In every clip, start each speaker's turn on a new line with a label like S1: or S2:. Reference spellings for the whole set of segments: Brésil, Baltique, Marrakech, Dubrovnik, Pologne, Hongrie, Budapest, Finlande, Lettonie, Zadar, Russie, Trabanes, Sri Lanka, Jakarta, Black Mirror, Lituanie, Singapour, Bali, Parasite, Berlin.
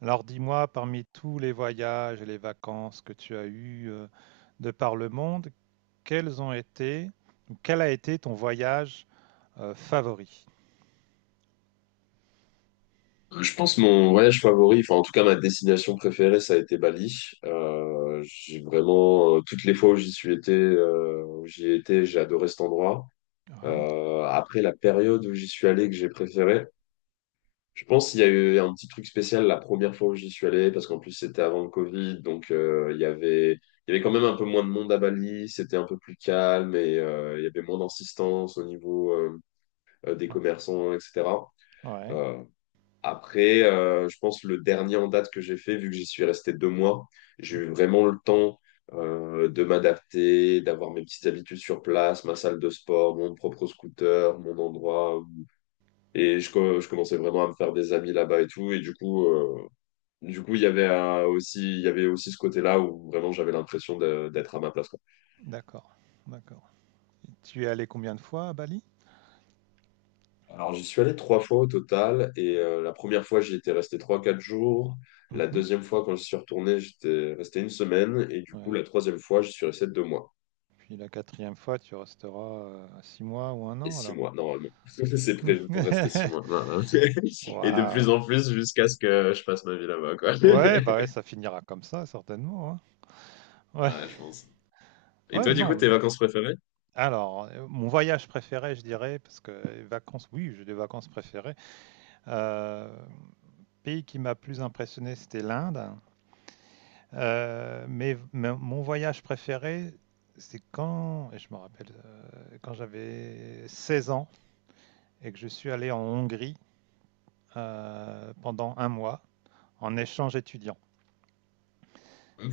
S1: Alors dis-moi, parmi tous les voyages et les vacances que tu as eues de par le monde, quels ont été, ou quel a été ton voyage favori?
S2: Je pense mon voyage favori, enfin en tout cas ma destination préférée, ça a été Bali. J'ai vraiment toutes les fois où j'y suis été, où j'y ai été, j'ai adoré cet endroit.
S1: Ouais,
S2: Après la période où j'y suis allé que j'ai préféré, je pense qu'il y a eu un petit truc spécial la première fois où j'y suis allé parce qu'en plus c'était avant le Covid, donc il y avait quand même un peu moins de monde à Bali, c'était un peu plus calme et il y avait moins d'insistance au niveau des commerçants, etc.
S1: ouais.
S2: Après, je pense le dernier en date que j'ai fait, vu que j'y suis resté deux mois, j'ai
S1: Mhm.
S2: eu vraiment le temps de m'adapter, d'avoir mes petites habitudes sur place, ma salle de sport, mon propre scooter, mon endroit. Et je commençais vraiment à me faire des amis là-bas et tout. Et du coup, il y avait aussi, il y avait aussi ce côté-là où vraiment j'avais d'être à ma place.
S1: D'accord, d'accord. Et tu es allé combien de fois à Bali?
S2: Alors, j'y suis allé trois fois au total. Et la première fois, j'y étais resté trois, quatre jours. La
S1: Mhm.
S2: deuxième fois, quand je suis retourné, j'étais resté une semaine. Et du coup,
S1: Ouais.
S2: la troisième fois, je suis resté deux mois.
S1: Puis la quatrième fois, tu resteras 6 mois ou un
S2: Et
S1: an
S2: six
S1: alors.
S2: mois, normalement. C'est prévu pour rester six mois. Non, non. Et de plus
S1: Waouh.
S2: en plus, jusqu'à ce que je passe ma vie là-bas, quoi.
S1: Ouais, bah ouais, ça finira comme ça certainement, hein. Ouais,
S2: Ouais, je pense. Et
S1: ouais,
S2: toi, du coup,
S1: non,
S2: tes vacances préférées?
S1: alors, mon voyage préféré, je dirais, parce que vacances, oui, j'ai des vacances préférées. Heu, Pays qui m'a plus impressionné, c'était l'Inde. Mais mon voyage préféré, c'est quand et je me rappelle, quand j'avais 16 ans et que je suis allé en Hongrie, pendant 1 mois en échange étudiant,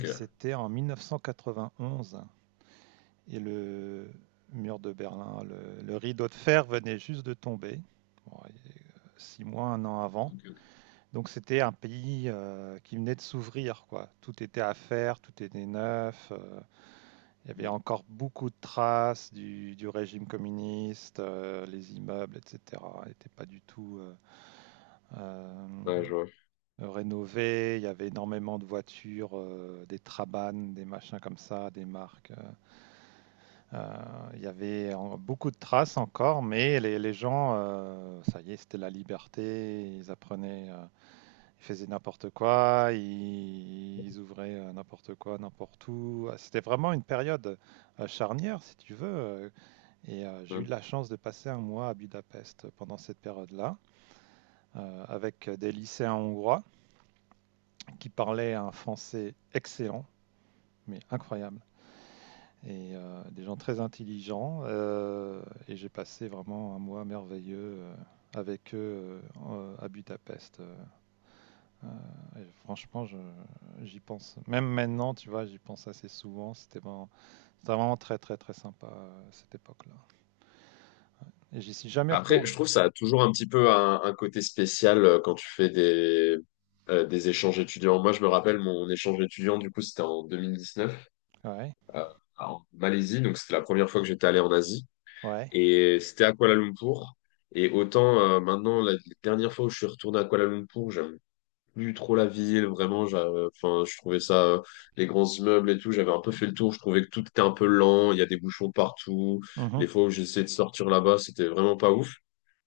S1: et c'était en 1991. Et le mur de Berlin, le rideau de fer venait juste de tomber, bon, 6 mois, 1 an avant.
S2: Ok, ok.
S1: Donc c'était un pays qui venait de s'ouvrir, quoi. Tout était à faire, tout était neuf. Il y avait encore beaucoup de traces du régime communiste, les immeubles, etc. n'étaient pas du tout euh,
S2: Ouais, je
S1: rénovés. Il y avait énormément de voitures, des Trabanes, des machins comme ça, des marques. Il y avait beaucoup de traces encore, mais les gens, ça y est, c'était la liberté. Ils apprenaient, ils faisaient n'importe quoi, ils ouvraient n'importe quoi, n'importe où. Ah, c'était vraiment une période charnière, si tu veux. Et j'ai eu
S2: vois.
S1: de la chance de passer 1 mois à Budapest pendant cette période-là, avec des lycéens hongrois qui parlaient un français excellent, mais incroyable. Et des gens très intelligents. Et j'ai passé vraiment 1 mois merveilleux avec eux à Budapest. Et franchement, j'y pense. Même maintenant, tu vois, j'y pense assez souvent. C'était vraiment très, très, très sympa cette époque-là. Et j'y suis jamais
S2: Après,
S1: retourné.
S2: je trouve ça a toujours un petit peu un côté spécial quand tu fais des échanges étudiants. Moi, je me rappelle mon échange étudiant, du coup, c'était en 2019
S1: Ouais,
S2: euh, en Malaisie, donc c'était la première fois que j'étais allé en Asie.
S1: ouais.
S2: Et c'était à Kuala Lumpur. Et autant maintenant, la dernière fois où je suis retourné à Kuala Lumpur, j'aime plus trop la ville, vraiment, enfin, je trouvais ça, les grands immeubles et tout, j'avais un peu fait le tour, je trouvais que tout était un peu lent, il y a des bouchons partout,
S1: Mhm.
S2: les fois où j'essayais de sortir là-bas, c'était vraiment pas ouf.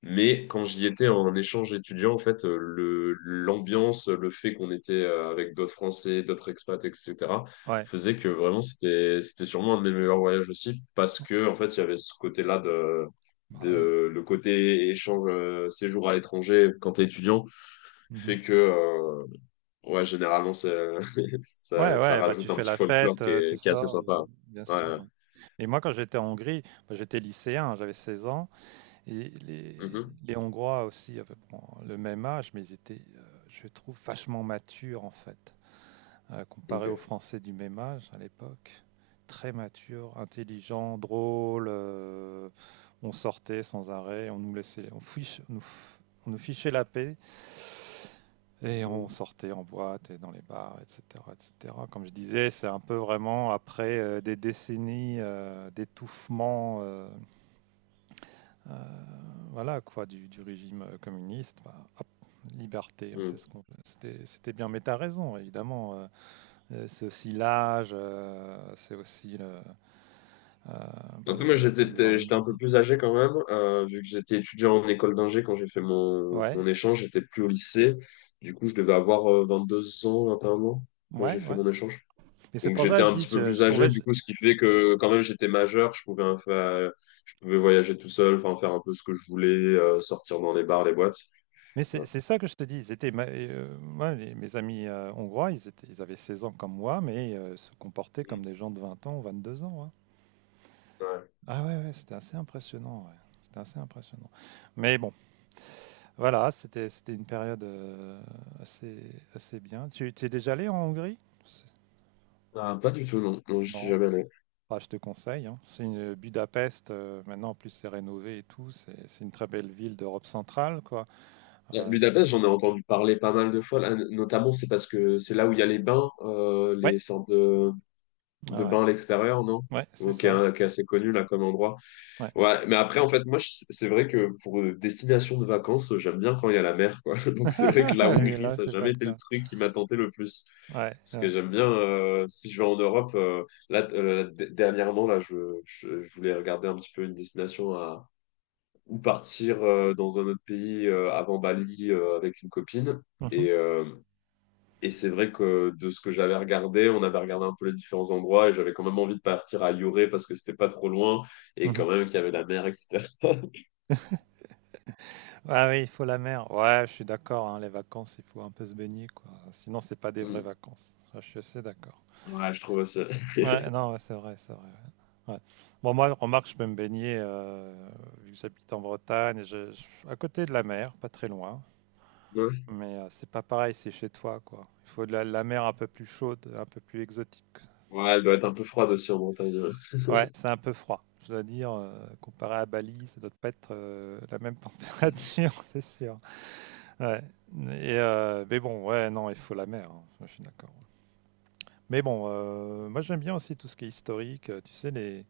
S2: Mais quand j'y étais en échange étudiant, en fait, l'ambiance, le fait qu'on était avec d'autres Français, d'autres expats, etc.,
S1: Ouais,
S2: faisait que vraiment, c'était c'était sûrement un de mes meilleurs voyages aussi, parce que, en fait, il y avait ce côté-là de,
S1: bah ouais.
S2: de, le côté échange, séjour à l'étranger quand t'es étudiant,
S1: Mhm.
S2: fait que, ouais, généralement, c'est,
S1: Ouais,
S2: ça
S1: ouais, bah tu
S2: rajoute un
S1: fais
S2: petit
S1: la
S2: folklore
S1: fête, tu
S2: qui est assez
S1: sors,
S2: sympa.
S1: bien sûr.
S2: Hein.
S1: Et moi, quand j'étais en Hongrie, bah, j'étais lycéen, j'avais 16 ans. Et
S2: Ouais. Mhm.
S1: les Hongrois aussi, à peu près le même âge, mais ils étaient, je trouve, vachement matures en fait, comparé aux
S2: Ok.
S1: Français du même âge à l'époque. Très matures, intelligents, drôles. On sortait sans arrêt, on nous laissait, on, fiche- on nous, f- on nous fichait la paix et on
S2: Mhm.
S1: sortait en boîte et dans les bars, etc., etc. Comme je disais, c'est un peu vraiment après des décennies d'étouffement. Euh, voilà quoi, du régime communiste, bah, hop, liberté, on fait
S2: Mhm.
S1: ce qu'on veut. C'était bien, mais t'as raison, évidemment. C'est aussi l'âge, c'est aussi bah,
S2: Après, moi,
S1: le
S2: j'étais,
S1: fait des
S2: j'étais
S1: armées.
S2: un peu plus âgé quand même, vu que j'étais étudiant en école d'ingé quand j'ai fait
S1: Ouais,
S2: mon échange, j'étais plus au lycée. Du coup, je devais avoir 21 ans quand j'ai
S1: ouais,
S2: fait
S1: ouais.
S2: mon échange.
S1: Mais c'est
S2: Donc,
S1: pour ça
S2: j'étais
S1: que je
S2: un
S1: dis,
S2: petit peu
S1: je
S2: plus
S1: trouvais.
S2: âgé, du coup, ce qui fait que quand même, j'étais majeur, je pouvais faire, je pouvais voyager tout seul, enfin, faire un peu ce que je voulais, sortir dans les bars, les boîtes.
S1: Mais c'est
S2: Voilà.
S1: c'est ça que je te dis. Ils étaient, moi, mes amis hongrois, ils avaient 16 ans comme moi, mais se comportaient comme
S2: Mhm.
S1: des gens de 20 ans ou 2 ans, hein.
S2: Ouais.
S1: Ah ouais, ouais, c'était assez impressionnant, ouais. C'était assez impressionnant. Mais bon. Voilà, c'était une période assez, assez bien. Tu es déjà allé en Hongrie? C'est-
S2: Ah, pas du tout, non. Non, je suis
S1: Non,
S2: jamais allé.
S1: bah, je te conseille, hein. C'est une Budapest, maintenant en plus c'est rénové et tout. C'est une très belle ville d'Europe centrale, quoi. Euh,
S2: Budapest, j'en ai entendu parler pas mal de fois là, notamment, c'est parce que c'est là où il y a les bains,
S1: ouais,
S2: les sortes
S1: ouais,
S2: de
S1: ouais,
S2: bains à l'extérieur, non?
S1: ouais, c'est
S2: Ou qui est,
S1: ça.
S2: qui est assez connu là comme endroit.
S1: Ouais.
S2: Ouais, mais après, en fait, c'est vrai que pour destination de vacances, j'aime bien quand il y a la mer, quoi. Donc, c'est vrai que la
S1: Mais
S2: Hongrie,
S1: là,
S2: ça n'a
S1: c'est pas
S2: jamais
S1: le
S2: été le
S1: cas.
S2: truc qui m'a tenté le plus.
S1: Ouais,
S2: Parce que
S1: ouais.
S2: j'aime bien, si je vais en Europe, dernièrement, je voulais regarder un petit peu une destination à ou partir dans un autre pays avant Bali avec une copine.
S1: Mhm,
S2: Et, euh, et c'est vrai que de ce que j'avais regardé, on avait regardé un peu les différents endroits et j'avais quand même envie de partir à Lloré parce que c'était pas trop loin et quand
S1: mhm.
S2: même qu'il y avait la mer, etc.
S1: Ah oui, il faut la mer. Ouais, je suis d'accord, hein, les vacances, il faut un peu se baigner, quoi. Sinon, c'est pas des vraies
S2: Hmm.
S1: vacances. Ça, je suis assez d'accord.
S2: Ouais, je trouve aussi.
S1: Ouais, non, ouais, c'est vrai, c'est vrai. Ouais. Ouais. Bon, moi, remarque, je peux me baigner, vu que j'habite en Bretagne, à côté de la mer, pas très loin. Mais c'est pas pareil, c'est chez toi, quoi. Il faut de la mer un peu plus chaude, un peu plus exotique.
S2: Ouais, elle doit être un peu froide aussi en montagne.
S1: Ouais, c'est un peu froid. Je dois dire, comparé à Bali, ça doit pas être la même température, c'est sûr. Ouais. Et, mais bon, ouais, non, il faut la mer, hein. Je suis d'accord. Mais bon, moi j'aime bien aussi tout ce qui est historique, tu sais,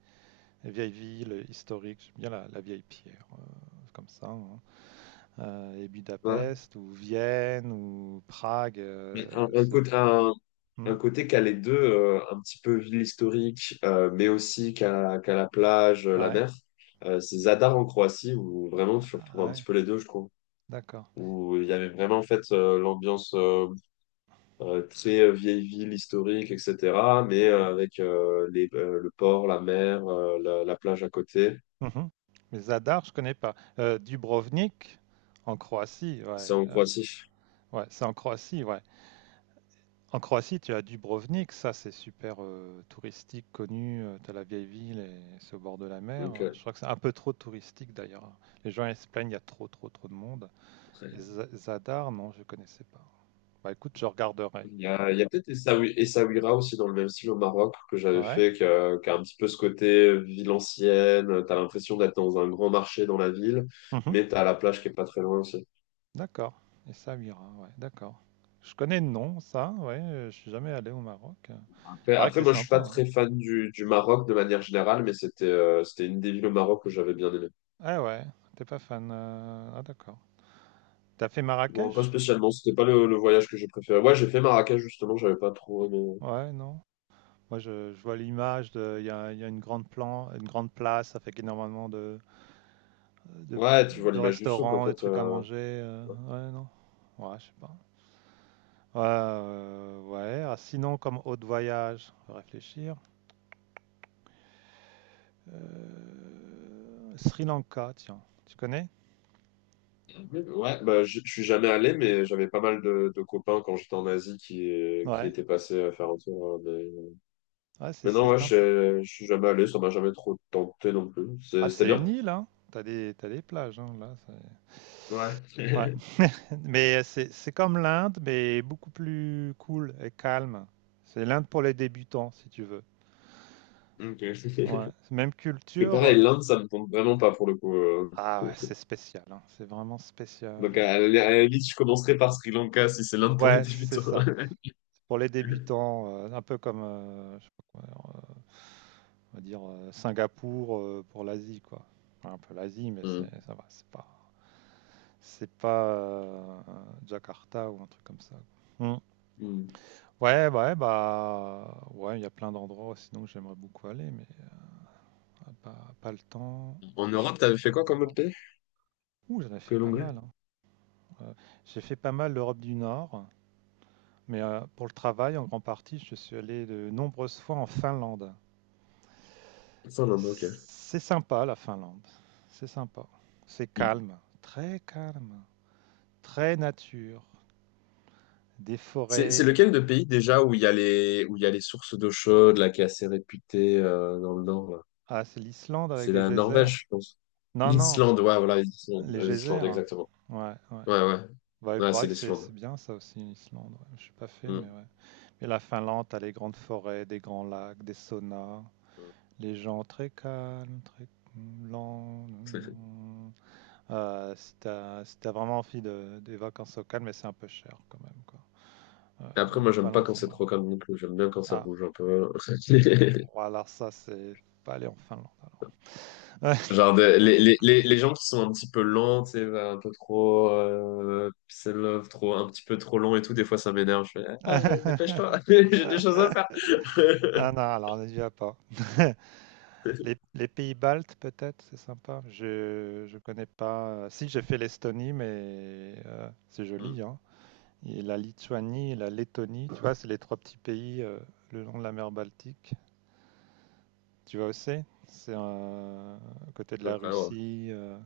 S1: les vieilles villes historiques, j'aime bien la vieille pierre, comme ça, hein. Et
S2: Ouais.
S1: Budapest, ou Vienne, ou Prague.
S2: Mais
S1: C'est... Hmm,
S2: un côté qui a les deux, un petit peu ville historique, mais aussi qu'à la plage, la
S1: ouais,
S2: mer. C'est Zadar en Croatie, où vraiment tu
S1: ah
S2: retrouves un petit
S1: ouais,
S2: peu les deux, je trouve.
S1: d'accord.
S2: Où il y avait vraiment en fait l'ambiance très vieille ville historique, etc. Mais
S1: Ouais.
S2: avec le port, la mer, la plage à côté.
S1: Mhm. Mais Zadar, je connais pas. Dubrovnik, en Croatie, ouais.
S2: C'est en Croatie.
S1: Ouais, c'est en Croatie, ouais. En Croatie, tu as Dubrovnik, ça c'est super touristique, connu. Tu as la vieille ville et c'est au bord de la mer.
S2: Donc,
S1: Je crois que c'est un peu trop touristique d'ailleurs. Les gens ils se plaignent, il y a trop de monde. Et
S2: euh,
S1: Zadar, non, je ne connaissais pas. Bah écoute, je regarderai.
S2: il y a, il y a peut-être Essaouira aussi dans le même style au Maroc que j'avais
S1: Ouais.
S2: fait, qui a un petit peu ce côté ville ancienne. T'as l'impression d'être dans un grand marché dans la ville,
S1: Mhm.
S2: mais t'as la plage qui est pas très loin aussi.
S1: D'accord. Et Samira, ouais, d'accord. Je connais le nom, ça, ouais, je suis jamais allé au Maroc. Il
S2: Après,
S1: paraît que
S2: après,
S1: c'est
S2: moi, je suis
S1: sympa,
S2: pas
S1: ouais.
S2: très fan du Maroc de manière générale, mais c'était une des villes au Maroc que j'avais bien aimé.
S1: Ah ouais, t'es pas fan. Ah d'accord. T'as fait
S2: Bon, pas
S1: Marrakech?
S2: spécialement, c'était pas le voyage que j'ai préféré. Ouais, j'ai fait Marrakech justement, j'avais pas trop aimé.
S1: Ouais, non. Moi, je vois l'image de, il y a une grande plan, une grande place avec énormément de,
S2: Ouais, tu vois
S1: de
S2: l'image du souk en
S1: restaurants, des
S2: fait.
S1: trucs à manger. Ouais, non. Ouais, je sais pas. Ouais, ouais. Ah, sinon, comme haute voyage, on va réfléchir. Sri Lanka, tiens, tu connais?
S2: Ouais, je suis jamais allé, mais j'avais pas mal de copains quand j'étais en Asie qui
S1: Ouais,
S2: étaient passés à faire un tour. Hein,
S1: ouais, c'est
S2: mais
S1: c'est
S2: non, ouais,
S1: sympa.
S2: je suis jamais allé, ça m'a jamais trop tenté non plus.
S1: Ah,
S2: C'était
S1: c'est une
S2: bien?
S1: île, hein. Tu des T'as des plages, hein, là,
S2: Ouais.
S1: c'est ouais, mais c'est comme l'Inde, mais beaucoup plus cool et calme. C'est l'Inde pour les débutants, si tu veux.
S2: Ok. Parce
S1: Ouais, c'est même
S2: que
S1: culture,
S2: pareil, l'Inde, ça me tente vraiment pas pour le coup.
S1: ah ouais, c'est spécial, hein, c'est vraiment spécial,
S2: Donc à la limite, je commencerai par Sri Lanka si c'est l'Inde pour les
S1: ouais, c'est
S2: débutants.
S1: ça. Pour les débutants, un peu comme, je sais pas quoi, on va dire Singapour pour l'Asie, quoi. Enfin, un peu l'Asie, mais c'est,
S2: Hmm.
S1: ça va, c'est pas, c'est pas euh, Jakarta ou un truc comme ça. Hmm.
S2: Hmm.
S1: Ouais, bah, ouais, bah, ouais, il y a plein d'endroits sinon que j'aimerais beaucoup aller, mais pas le temps.
S2: En Europe, t'avais fait quoi comme autre pays
S1: Ouh, j'en ai
S2: que
S1: fait pas mal,
S2: l'Hongrie?
S1: hein. Euh, j'ai fait pas mal l'Europe du Nord, mais pour le travail, en grande partie, je suis allé de nombreuses fois en Finlande.
S2: Ça, l'Inde, ok.
S1: C'est sympa la Finlande, c'est sympa. C'est calme. Très nature, des
S2: C'est
S1: forêts.
S2: lequel de pays déjà où il y a les, où il y a les sources d'eau chaude, là, qui est assez réputée dans le nord, là.
S1: Ah, c'est l'Islande avec
S2: C'est
S1: les
S2: la
S1: geysers.
S2: Norvège, je pense.
S1: Non, non,
S2: L'Islande, ouais, voilà,
S1: les
S2: l'Islande,
S1: geysers.
S2: exactement.
S1: Ouais, ouais.
S2: Ouais, ouais.
S1: Bah, il
S2: Ouais, c'est
S1: paraît que c'est
S2: l'Islande.
S1: bien ça aussi, l'Islande. Ouais, je suis pas fait, mais
S2: Mm.
S1: ouais. Et la Finlande, t'as les grandes forêts, des grands lacs, des saunas, les gens très calmes, très lents.
S2: Tout à fait.
S1: Si t'as vraiment envie de, des vacances au calme, mais c'est un peu cher quand même, quoi.
S2: Et après,
S1: Bah, la
S2: moi, j'aime pas
S1: Finlande,
S2: quand
S1: ça
S2: c'est
S1: va.
S2: trop calme non plus. J'aime bien quand ça
S1: Ah,
S2: bouge un peu.
S1: ouais, alors ça, c'est pas aller en Finlande alors.
S2: Genre, les gens qui sont un petit peu lents, tu sais, un peu trop, peace and love, trop, un petit peu trop lent et tout, des fois, ça m'énerve. Je fais, ah, dépêche-toi, j'ai des choses à faire.
S1: Ah non, alors on est déjà pas. Les pays baltes, peut-être, c'est sympa. Je connais pas. Si, j'ai fait l'Estonie, mais c'est
S2: Mm.
S1: joli, hein. Et la Lituanie et la Lettonie, tu vois, c'est les trois petits pays le long de la mer Baltique. Tu vois aussi? C'est à côté
S2: À
S1: de
S2: peu
S1: la
S2: près, ouais.
S1: Russie,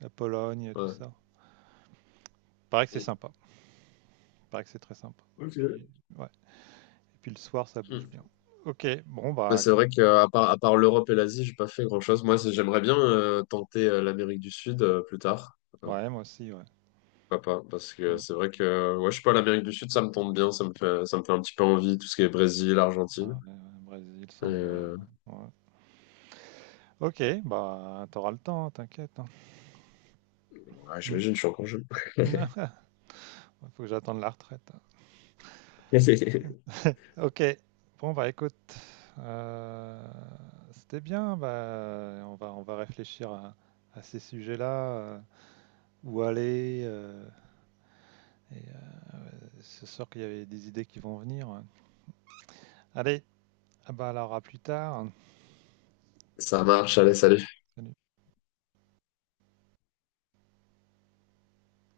S1: la Pologne, tout
S2: Ouais.
S1: ça. Paraît que c'est
S2: Mm.
S1: sympa. Paraît que c'est très sympa. Et puis,
S2: Ok.
S1: ouais. Et puis le soir, ça bouge
S2: Mm.
S1: bien. Ok, bon,
S2: Mais
S1: bah
S2: c'est
S1: écoute.
S2: vrai à part l'Europe et l'Asie, j'ai pas fait grand-chose. Moi, j'aimerais bien tenter l'Amérique du Sud plus tard. Euh,
S1: Ouais, moi aussi, ouais.
S2: Pourquoi pas? Parce que c'est vrai que, ouais, je sais pas, l'Amérique du Sud, ça me tombe bien. Ça me fait un petit peu envie, tout ce qui est Brésil,
S1: Ouais,
S2: Argentine.
S1: ouais, ouais, Brésil, samba.
S2: Euh,
S1: Ouais. Ok, bah t'auras le temps, t'inquiète, hein.
S2: ouais,
S1: Hmm.
S2: j'imagine, je suis encore jeune.
S1: Faut que j'attende la retraite, hein. Ok, bon bah écoute, euh, c'était bien. Bah, on va réfléchir à ces sujets-là, où aller. Et c'est sûr qu'il y avait des idées qui vont venir. Allez, ah bah alors à plus tard.
S2: Ça marche, allez, salut.
S1: Salut.